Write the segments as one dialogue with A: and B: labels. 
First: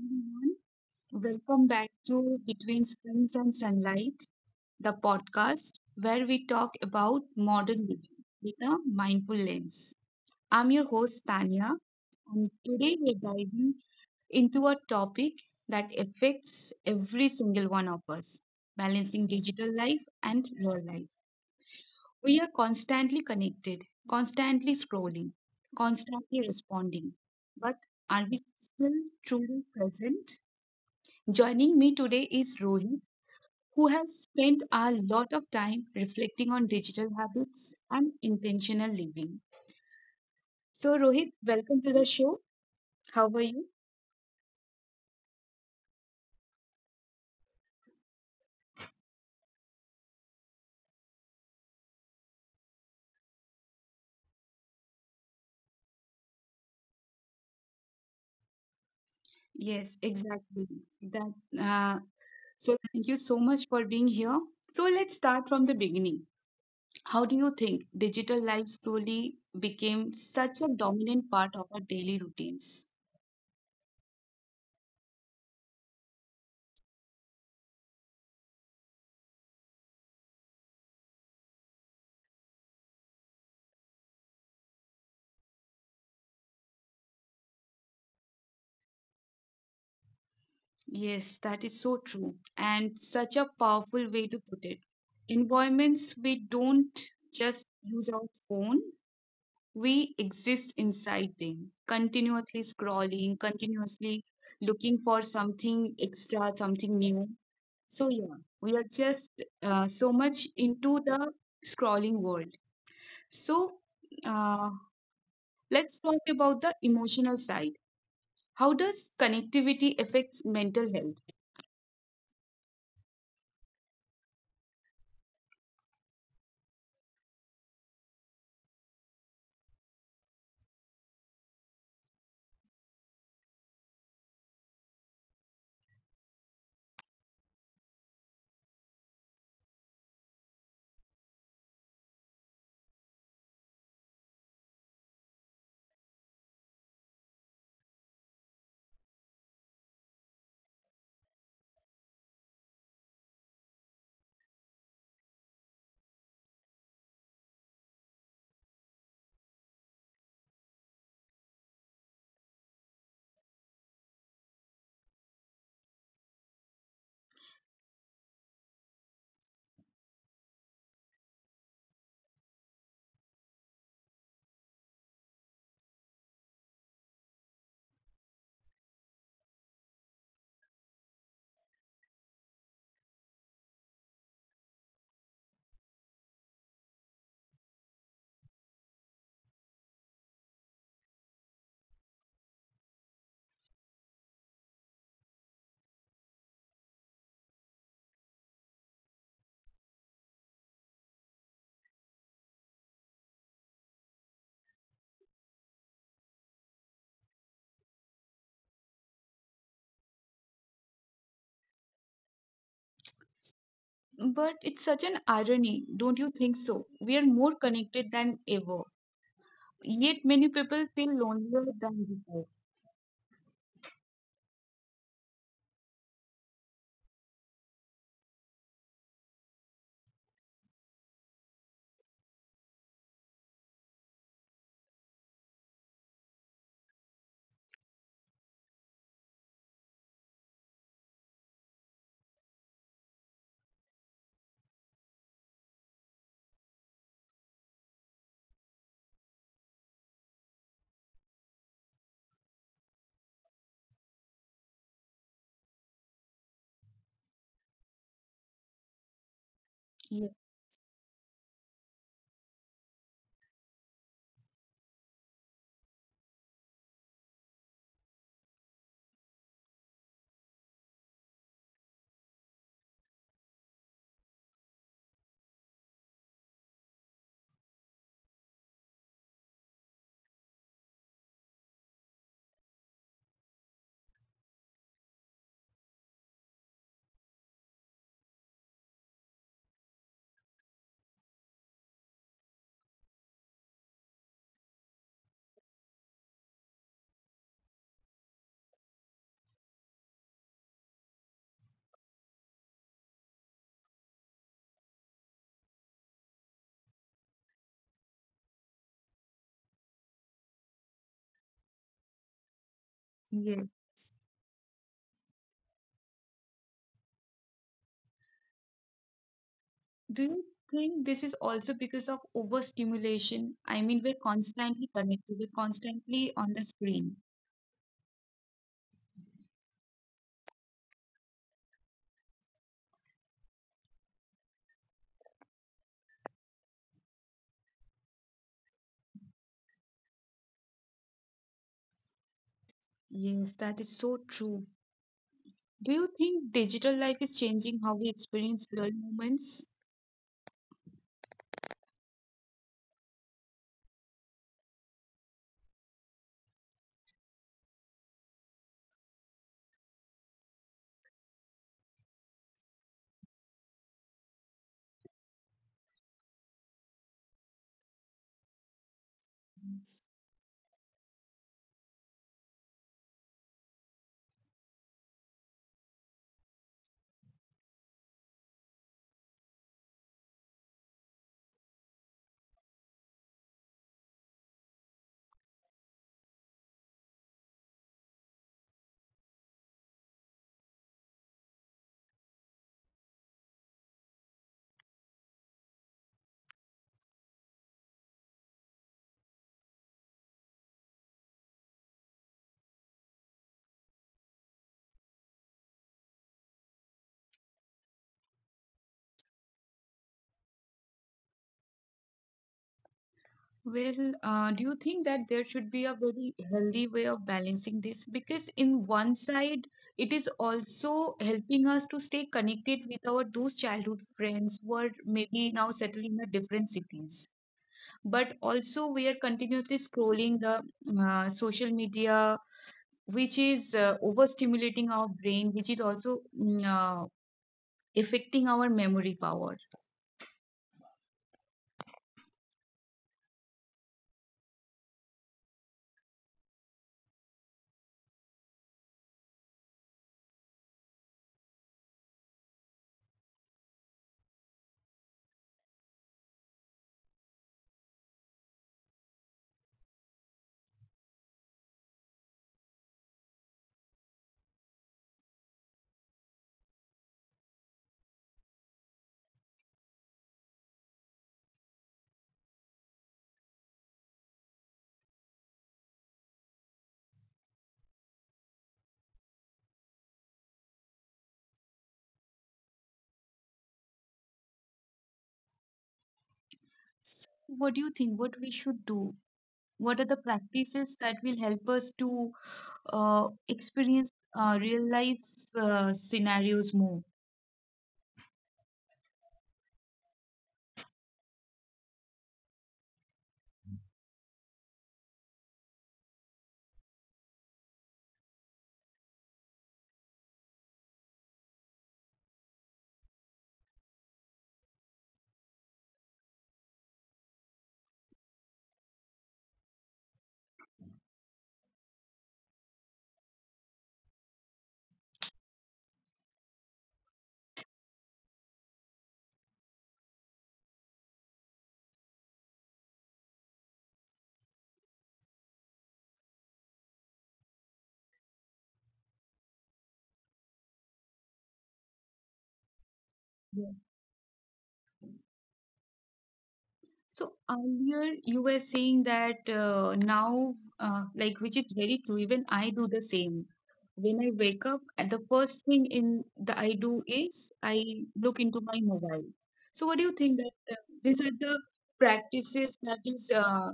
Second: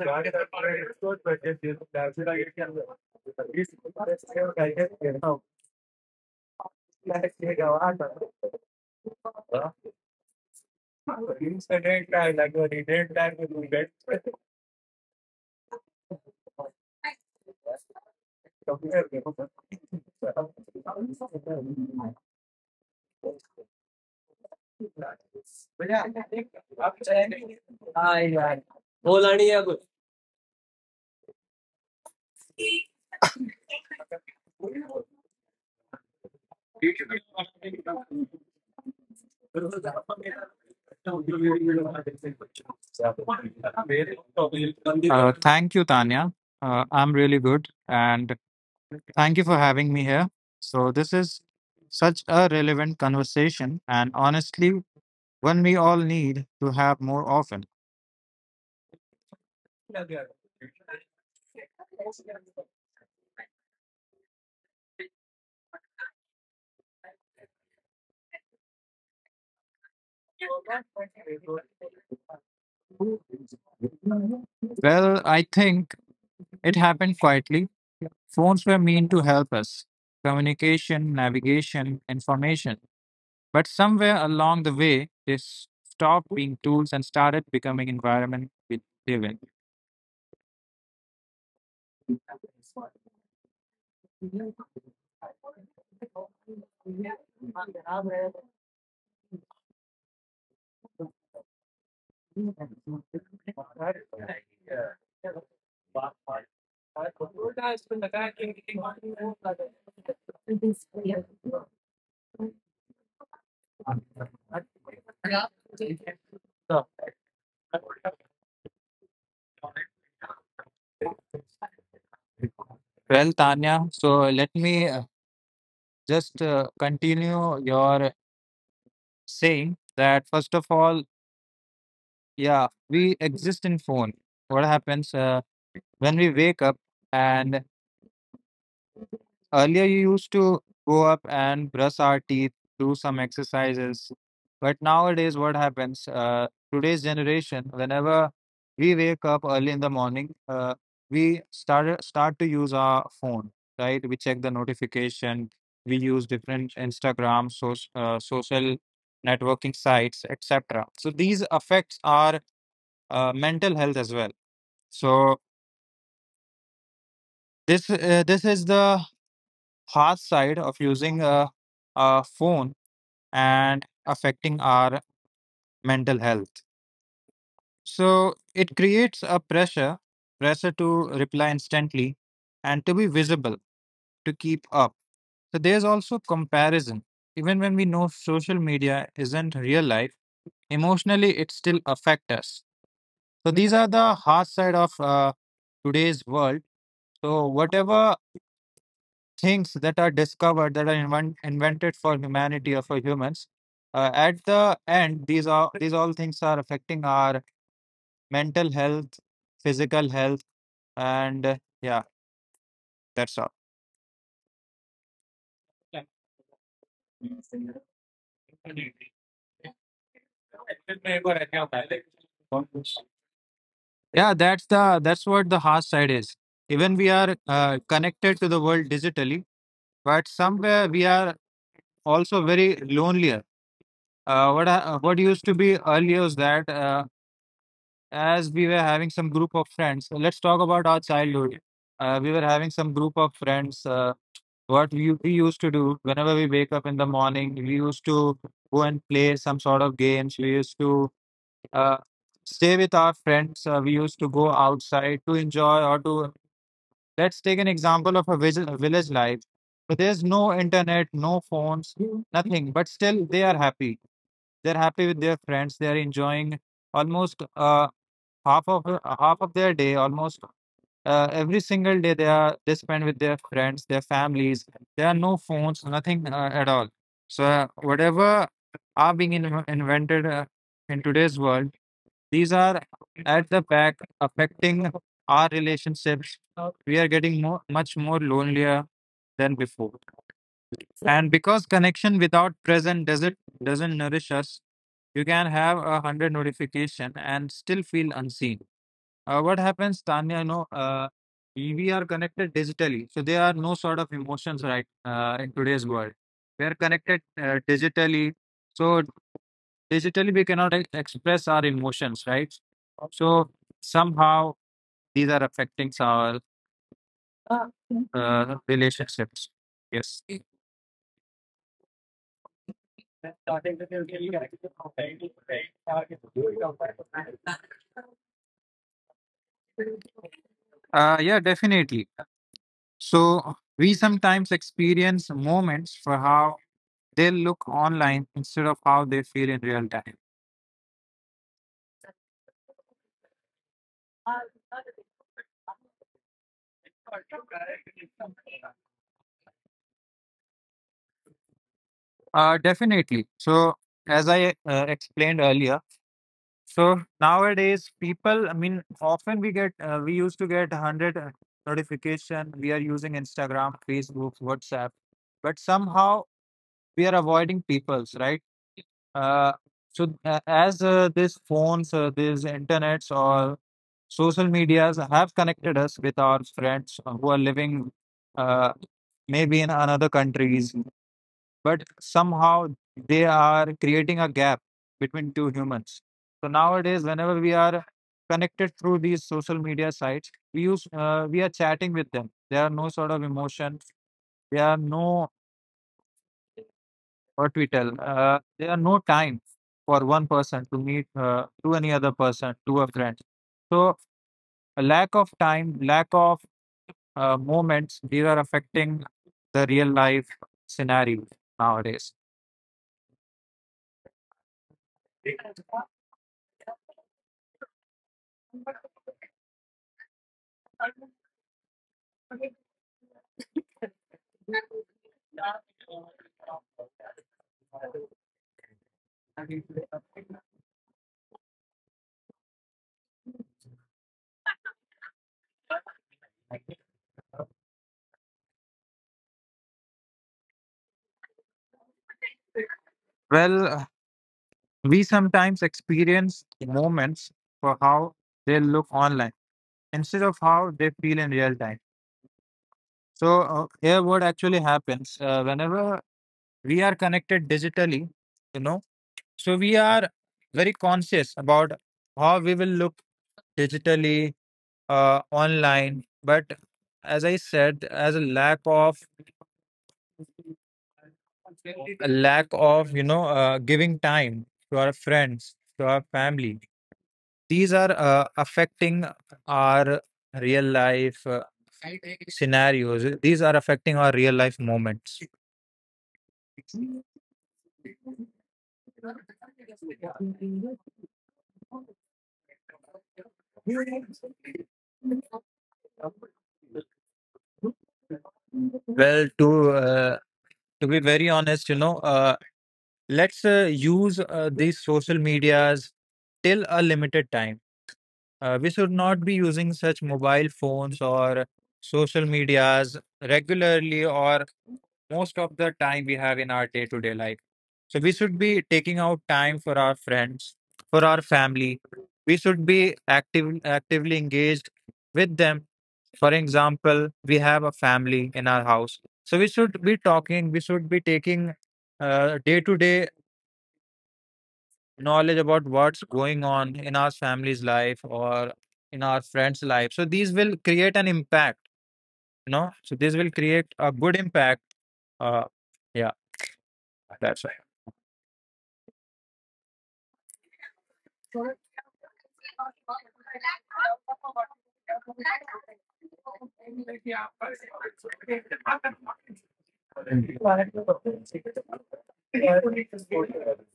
A: everyone, welcome back to Between Screens and Sunlight, the podcast where we talk about modern living with a mindful lens. I'm your host Tanya, and today we're diving into a topic that affects every single one of us balancing digital life and real life. We are constantly connected, constantly scrolling, constantly responding, but are we still truly present? Joining me today is Rohi, who has spent a lot of time reflecting on digital habits and intentional living. So, Rohit, welcome to the show. How are you?
B: Thank you, Tanya. I'm really good. And thank you for having me here. So, this is such a relevant conversation, and honestly, one we all need to have more often.
A: Yes, exactly. That uh, so thank you so much for being here. So let's start from the beginning. How do you think digital life slowly became such a dominant part of our daily routines?
B: Well, I think it happened quietly. Phones were meant to help us: communication, navigation, information. But somewhere along the way, stopped being tools and started becoming environment we live in.
A: Yes, that is so true, and such a powerful way to put it. Environments we don't just use our phone, we exist inside them, continuously scrolling, continuously looking for something extra, something new. So, yeah, we are just so much into the scrolling world. So, uh, let's talk about the emotional side. How does connectivity affects mental health?
B: Well, Tanya, so let me just continue your saying that first of all, yeah, we exist in phone. What happens when we wake up and earlier, you used to go up and brush our teeth, do some exercises. But nowadays, what happens? Today's generation, whenever we wake up early in the morning, we start to use our phone, right? We check the notification. We use different Instagram, so, social networking sites, etc. So these affects our mental health as well. So this is the hard side of using a phone and affecting our mental health. So it creates a pressure, pressure to reply instantly and to be visible, to keep up. So there's also comparison. Even when we know social media isn't real life, emotionally it still affects us. So these are the hard side of today's world. So whatever things that are discovered, invented for humanity or for humans, at the end, these all things are affecting our mental health, physical health, and yeah, that's all.
A: But it's such an irony, don't you think so? We are more connected than ever, yet many people feel lonelier than before.
B: Yeah, that's what the harsh side is. Even we are connected to the world digitally, but somewhere we are also very lonelier. What used to be earlier was that as we were having some group of friends. So let's talk about our childhood. We were having some group of friends. We used to do whenever we wake up in the morning, we used to go and play some sort of games. We used to uh, stay with our friends. We used to go outside to enjoy, or to, let's take an example of a village, village life. But there's
A: Yeah,
B: no internet, no phones, nothing, but still they are happy. They're happy with their friends, they're enjoying almost half of half of their day. Almost every single day, they spend with their friends, their families. There are no phones, nothing at all. So whatever invented in today's world, these are at the back affecting our relationships. We are getting more much more lonelier than before, and because connection without present doesn't nourish us. You can have a hundred notification and still feel unseen. What happens, Tanya? You know, we are connected digitally, so there are no sort of emotions, right? In today's world, we are connected digitally, so digitally we cannot express our emotions, right? So
A: yeah.
B: somehow these are affecting our relationships. Yes.
A: Do you think this is also because of overstimulation? I mean, we're constantly connected, we're constantly on the screen.
B: Yeah, definitely. So we sometimes experience moments for how they look online instead of how they feel in real time.
A: Yes, that is so true. Do you think digital life is changing how we experience real moments?
B: Definitely. So, as I explained earlier, so nowadays people, I mean, often we get, we used to get 100 notification. We are using Instagram, Facebook, WhatsApp, but somehow we are avoiding people's, right? Uh, so, as these phones, these internets or social medias have connected us with our friends who are living uh, maybe in another countries, but somehow they are creating a gap between two humans. So nowadays, whenever we are connected through these social media sites, we are chatting with them. There are no sort of emotion. There are no what we tell. There are no time for one person to meet to any other person, to a friend. So a lack of time, lack of moments, these are affecting the real life scenario nowadays.
A: Well, do you think that there should be a very healthy way of balancing this? Because in one side, it is also helping us to stay connected with our those childhood friends who are maybe now settled in a different cities. But also, we are continuously scrolling the social media, which is overstimulating our brain, which is also affecting our memory power.
B: Well, we sometimes experience moments for how they look online instead of how they feel in real time. So, here what actually happens whenever we are connected digitally, you know, so we are very conscious about how we will look digitally, online. But as I said, as a lack of, you know, giving time to our friends, to our family, these are affecting our real life scenarios. These are affecting our real life moments.
A: What do you think? What we should do? What are the practices that will help us to experience real life scenarios more?
B: Well, to uh, to be very honest, you know, let's use these social medias till a limited time. We should not be using such mobile phones or social medias regularly or most of the time we have in our day to day life. So we should be taking out time for our friends, for our family. We should be actively engaged with them. For example, we have a family in our house. So we should be talking, we should be taking day to day knowledge about what's going on in our family's life or in our friends' life. So these will create an impact, you know. So this will create
A: Yeah.
B: a good impact. Uh, yeah,
A: So
B: that's why.
A: earlier you were saying that now, like which is very true, even I do the same. When I wake up, and the first thing in the I do is I look into my mobile. So what do you think that these are the practices that is uh,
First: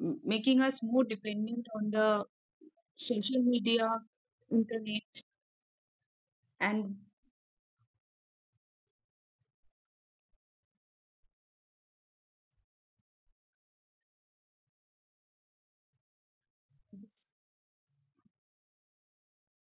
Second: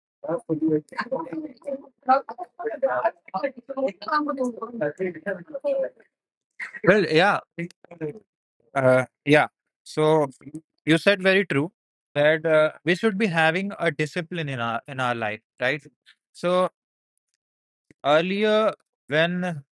A: m- making us more dependent on the social media, internet? And
B: Well, yeah, uh, yeah. So you said very true that we should be having a discipline in our life, right? So earlier, when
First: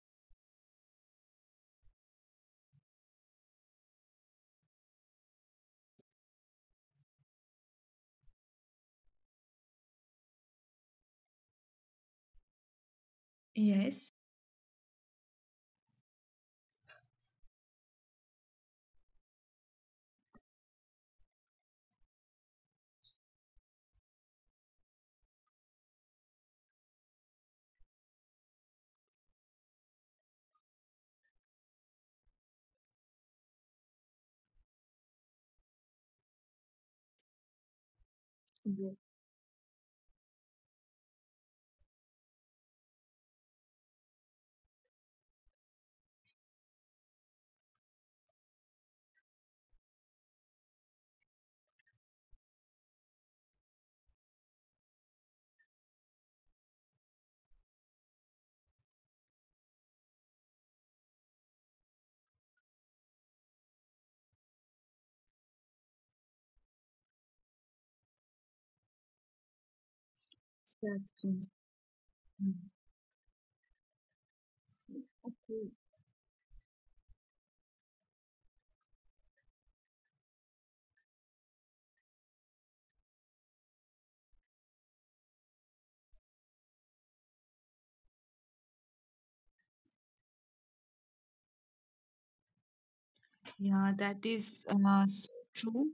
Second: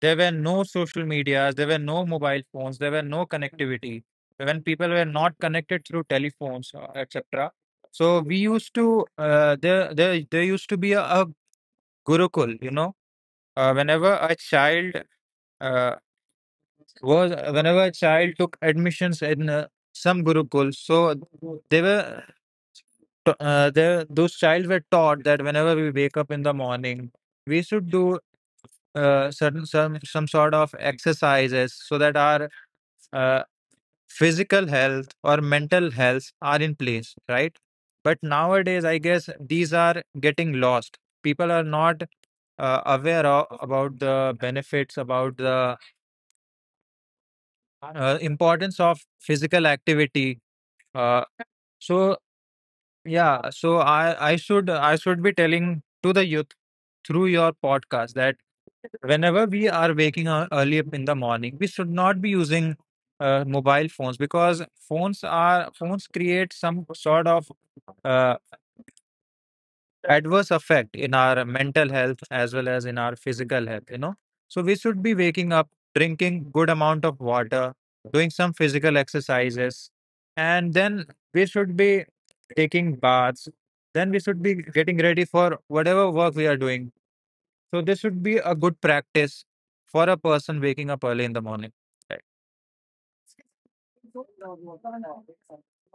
B: there were no social medias, there were no mobile phones, there were no connectivity, when people were not connected through telephones, etc. So we used to there used to be a gurukul, you know. Uh,
A: yes.
B: whenever a child uh, whenever a child took admissions in some gurukul, so they were those child were taught that whenever we wake up in the morning, we should do certain some sort of exercises so that our uh, physical health or mental health are in place, right? But
A: Yes,
B: nowadays I guess these are getting lost. People are not aware of, about the benefits, about the importance of physical activity. uh, so Yeah, so I should be telling to the youth through your podcast that whenever we are waking up early up in the morning, we should not be using mobile phones, because phones create some sort of uh, adverse effect in
A: that's mm,
B: our mental health as well
A: mm.
B: as in our physical health, you know. So we should be waking up,
A: Okay.
B: drinking good amount of water, doing some physical exercises, and then we should be taking baths, then we should be getting ready for whatever work we are doing. So this should be a good practice for a person waking up early in the morning.
A: Yeah, that is s- true.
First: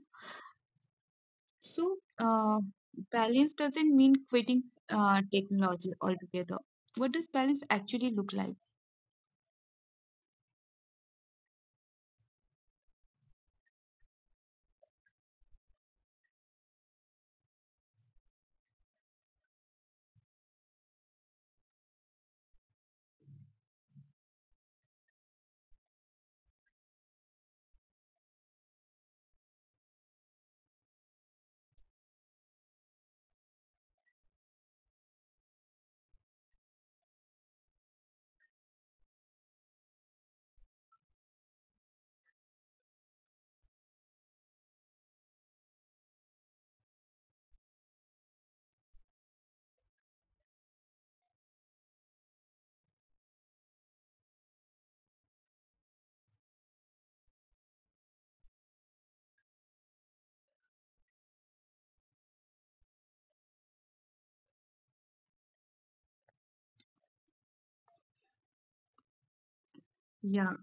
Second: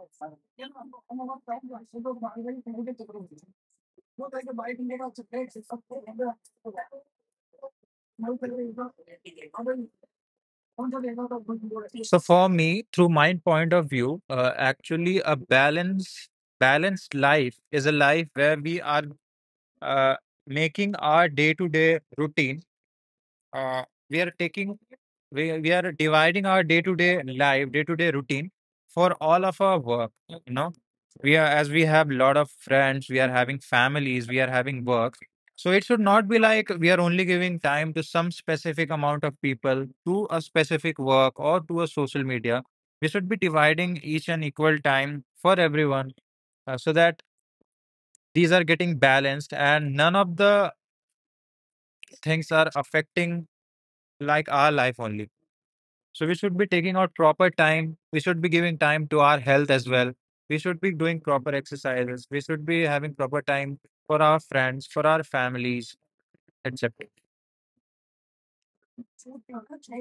A: So, balance doesn't mean quitting technology altogether. What does balance actually look like?
B: Right. So for me, through my point of view, actually a balance balanced life is a life where we are uh, making our day-to-day routine uh, we are taking we are dividing our day-to-day routine for all of our work, you know. We are, as we have lot of friends, we are having families, we are having work, so it should not be like we are only giving time to some specific amount of people, to a specific work, or to a social media. We should be dividing each and equal time for everyone, so that these are getting balanced and none of the things are affecting like our life only. So we should be taking out proper time. We should be giving time to our health as well. We should be doing proper exercises. We should be having proper time for our friends, for our families, etc.
A: Yeah.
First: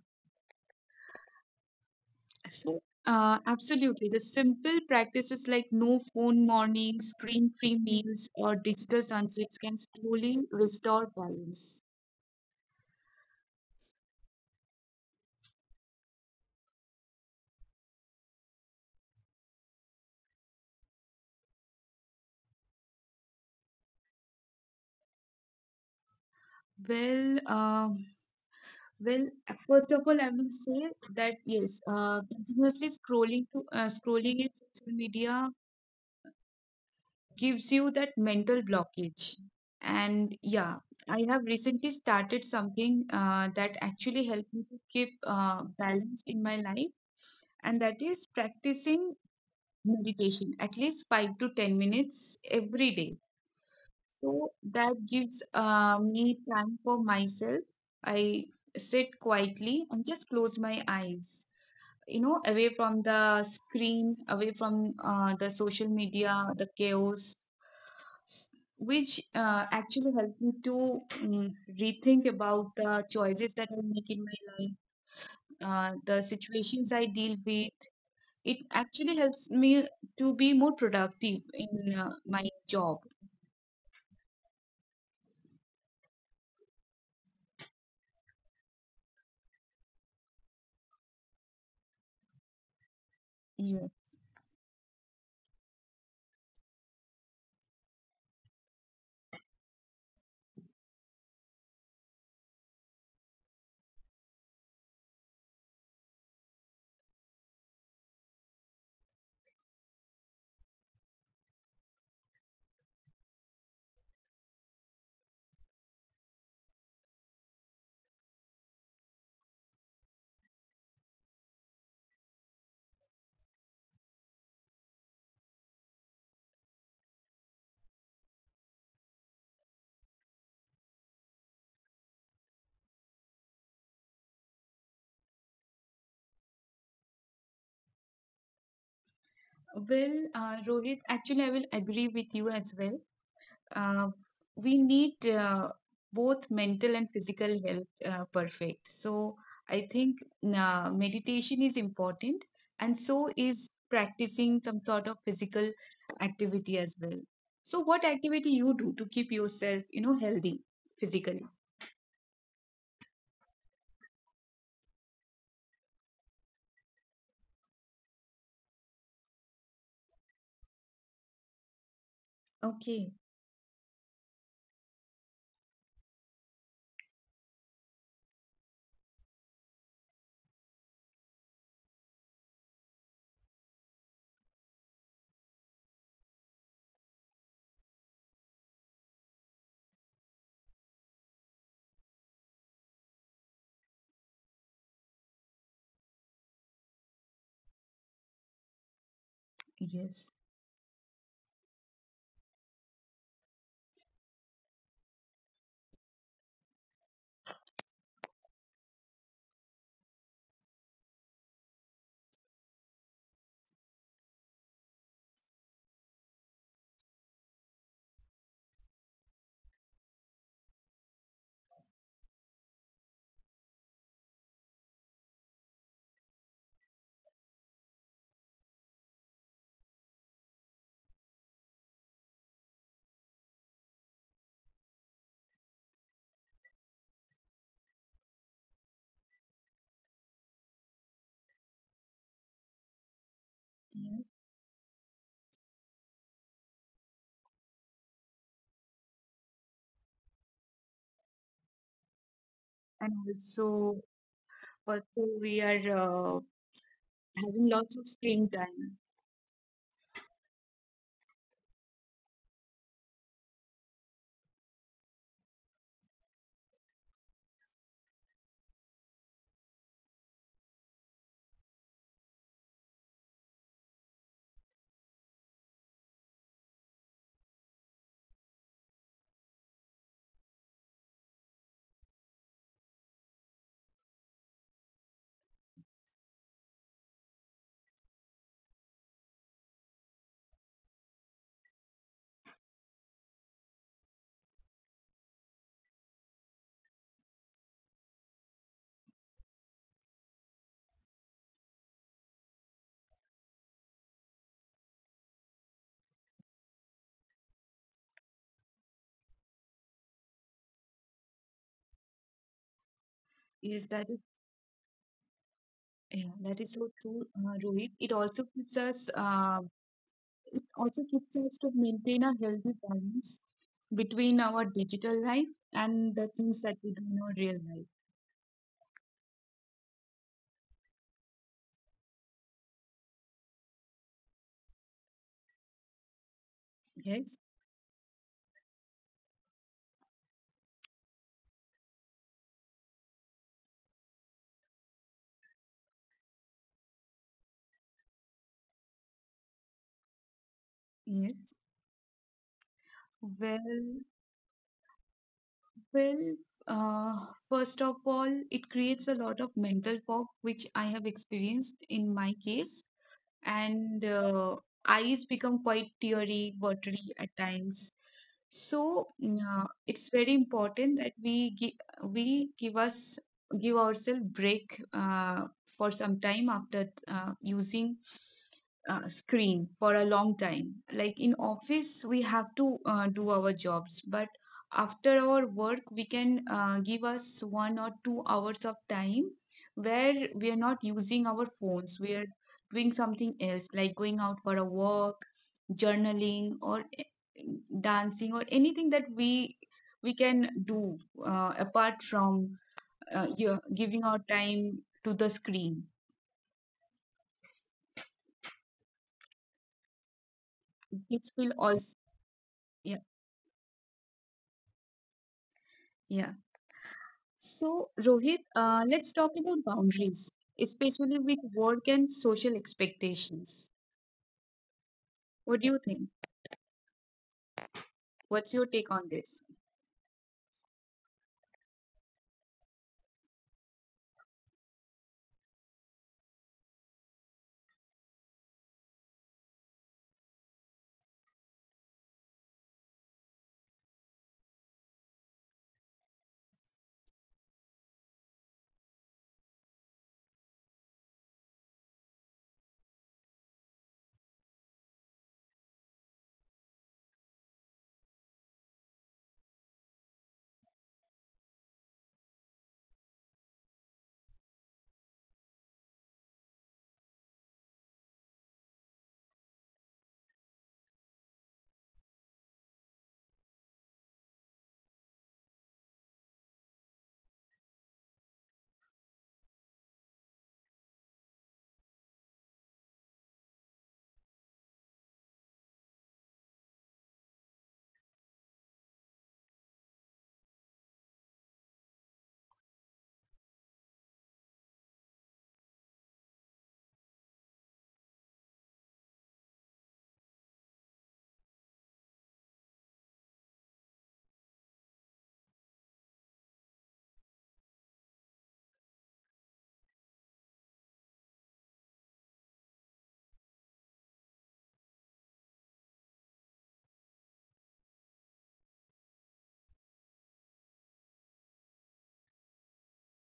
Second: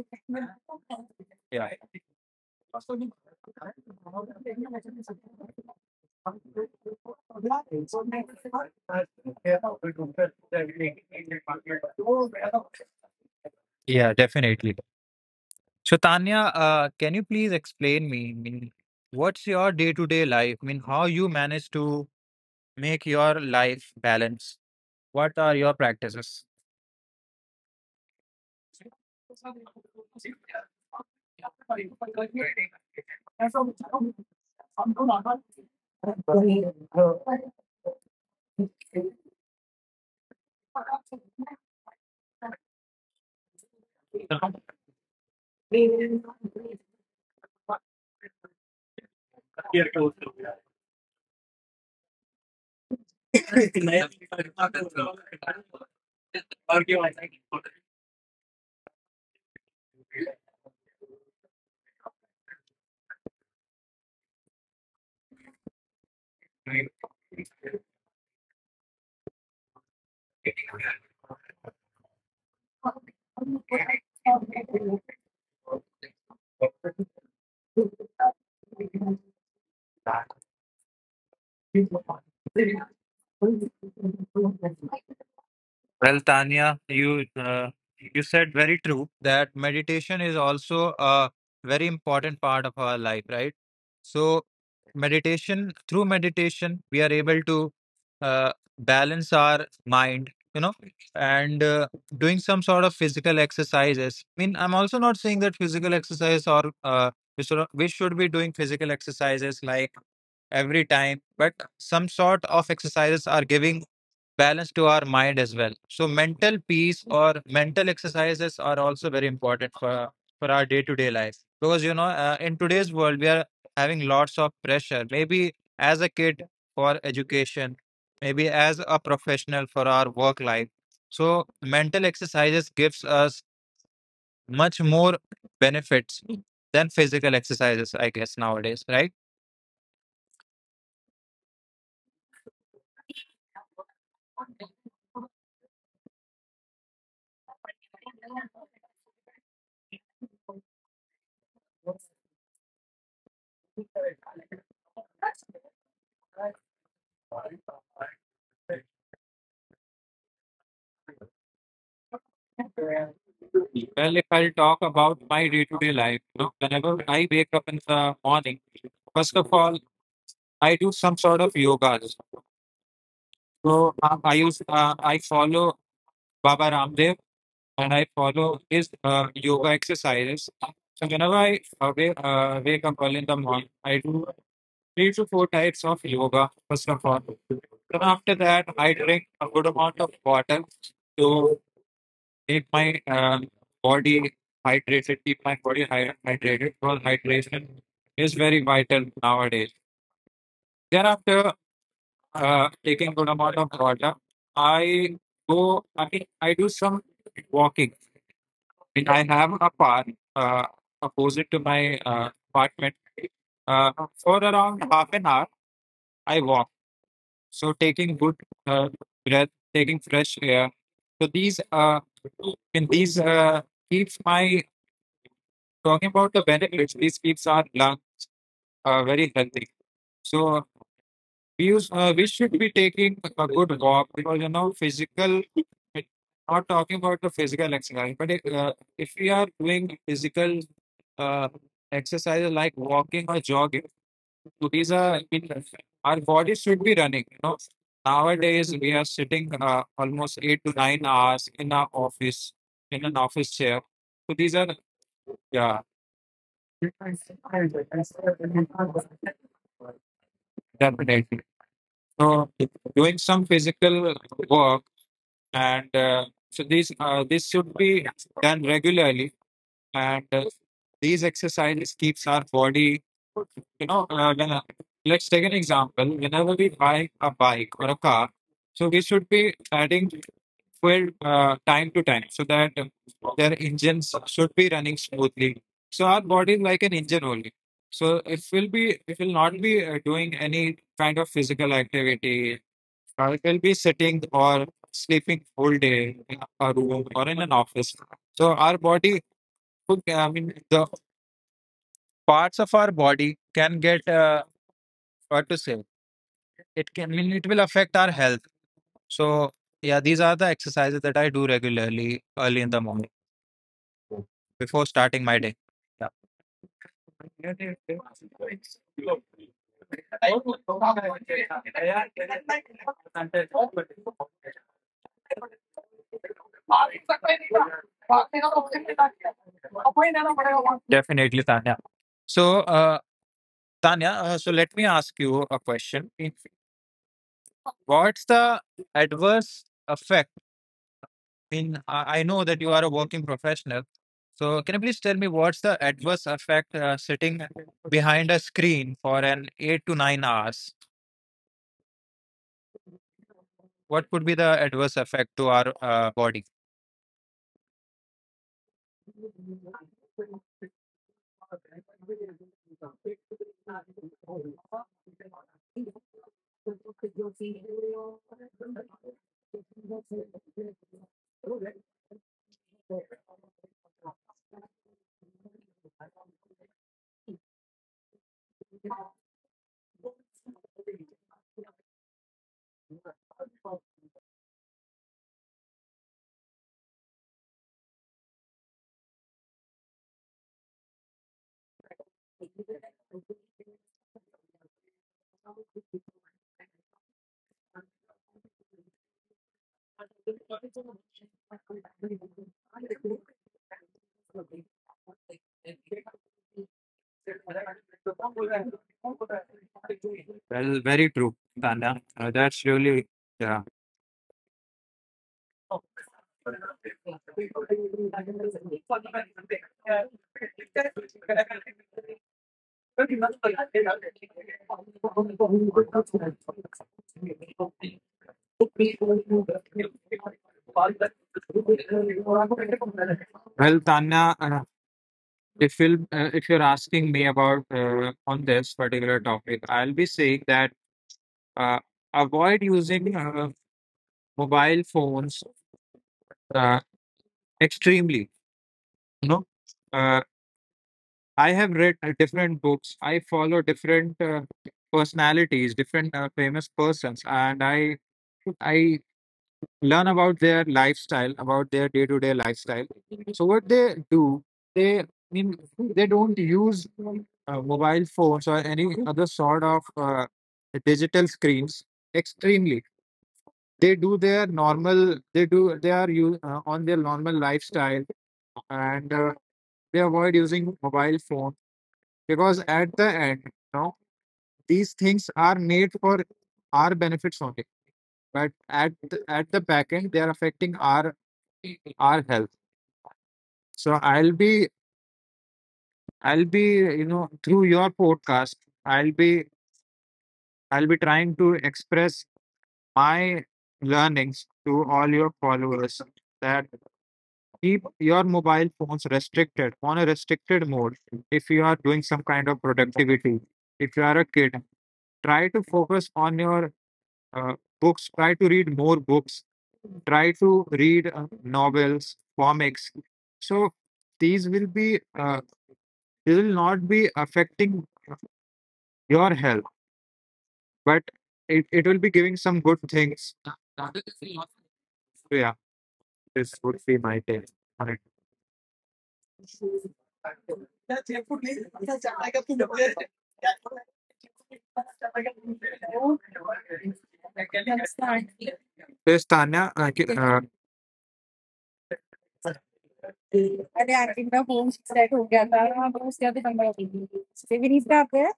B: Yeah,
A: So, absolutely. The simple practices like no phone mornings, screen-free meals, or digital sunsets can slowly restore balance.
B: yeah, definitely. So Tanya, can you please explain me? I mean, what's your day-to-day life? I mean, how you manage to make your life balance? What are your practices?
A: Well, uh, Well, first of all, I will say that yes, continuously scrolling to scrolling in social media gives you that mental blockage. And yeah, I have recently started something that actually helped me to keep balance in my life, and that is practicing meditation at least 5 to 10 minutes every day. So that gives me time for myself. I sit quietly and just close my eyes, you know, away from the screen, away from the social media, the chaos, s- which actually helped me to rethink about the choices that I make in my life, the situations I deal with. It actually helps me to be more productive in my job.
B: Well, Tanya, you said very true that meditation is also a very important part of our life, right?
A: Yeah.
B: So, meditation, through meditation, we are able to uh, balance our mind, you know, and doing some sort of physical exercises. I mean, I'm also not saying that physical exercise or we should be doing physical exercises like every time, but some sort of exercises are giving balance to our mind as well. So mental peace or mental exercises are also very important for our day to day life, because, you know, in today's world we are having lots of pressure. Maybe as a kid for education, maybe as a professional for our work life. So mental exercises gives us much more benefits than physical exercises, I guess nowadays, right?
A: Well, Rohit, actually, I will agree with you as well. uh, we need both mental and physical health perfect. So I think meditation is important, and so is practicing some sort of physical activity as well. So what activity you do to keep yourself, you know, healthy physically?
B: Well, if I'll talk about my day-to-day life, you know, whenever I wake up in the morning, first of all, I do some sort of yogas.
A: Okay.
B: So I follow Baba Ramdev, and I follow his yoga exercises. So whenever I wake up early in the morning, I do 3 to 4 types of yoga. First of all, then after that, I drink a good amount of water to keep my body hydrated, keep my body hydrated because hydration is very vital nowadays.
A: Yes.
B: Thereafter, uh, talking about the benefits, this keeps our lung very healthy. So we should be taking a good walk because you know it- Not talking about the physical exercise, but uh, if we are doing physical uh, exercises like walking or jogging. These
A: Yes.
B: are, I mean, our bodies should be running. You know, nowadays we are sitting almost 8 to 9 hours in our office, in an office chair.
A: And
B: So these are,
A: also,
B: yeah,
A: also we are having lots of screen time.
B: definitely. So doing some physical work and so these this should be done regularly and these exercises keeps our body, you know. Let's take an example: whenever we buy a bike or a car, so we should be adding fuel time to time so that their engines should be running smoothly. So our body is like an engine only. So if we will not be doing any kind of physical activity, we will be sitting or sleeping whole day in a room or in an office, so our body, okay, I mean the parts of our body can get what to say, it can, I mean, it will affect our health. So yeah, these are the exercises that I do regularly early in the morning
A: Yes,
B: before
A: that is.
B: starting my day. Yeah,
A: Yeah, that is so true, Rohit. It also keeps us, it also keeps us to maintain a healthy balance between our digital life and the things that we do in our real life.
B: definitely, Tanya. So Tanya, so let me ask you a question. If,
A: Yes,
B: What's the adverse effect? In I know that you are a working professional. So can you please tell me what's the adverse effect sitting behind a screen for an 8 to 9 hours?
A: yes.
B: What could be the
A: Well,
B: adverse effect to our body?
A: well, uh, first of all, it creates a lot of mental fog, which I have experienced in my case. And eyes become quite teary, watery at times. So it's very important that we we give us give ourselves break for some time after using screen for a long time, like in office we have to do our jobs, but after our work we can give us 1 or 2 hours of time where we are not using our phones, we are doing something else, like going out for a walk, journaling, or dancing, or anything that we can do apart from yeah, giving our time to the screen.
B: Well, very true,
A: This will
B: Tanya.
A: all,
B: That's really
A: yeah,
B: yeah.
A: yeah. So, Rohit, let's talk about boundaries, especially with work and social expectations. What do you think? What's your take on this?
B: Well, Tanya, if you're asking me about on this particular topic, I'll be saying that uh, avoid using mobile phones uh, extremely. You know, uh, I have read different books. I follow different personalities, different famous persons, and I learn about their lifestyle, about their day to day lifestyle. So what they do, they I mean they don't use mobile phones or any other sort of digital screens extremely. They do their normal. They do. They are on their normal lifestyle and. They avoid using mobile phone because at the end, you know, these things are made for our benefits only, but at the back end they are affecting our health. So I'll be you know, through your podcast, I'll be I'll be trying to express my learnings to all your followers that keep your mobile phones restricted on a restricted mode if you are doing some kind of productivity. If you are a kid, try to focus on your uh, books, try to read more books, try to read novels, comics. So these will be you will not be affecting your health, but it will be giving some good things. So yeah, this would be my take on it. This Tanya, अरे आई ना phone set हो गया था। हाँ वो उसके बाद ही number आएगी। से विनीत का आप है?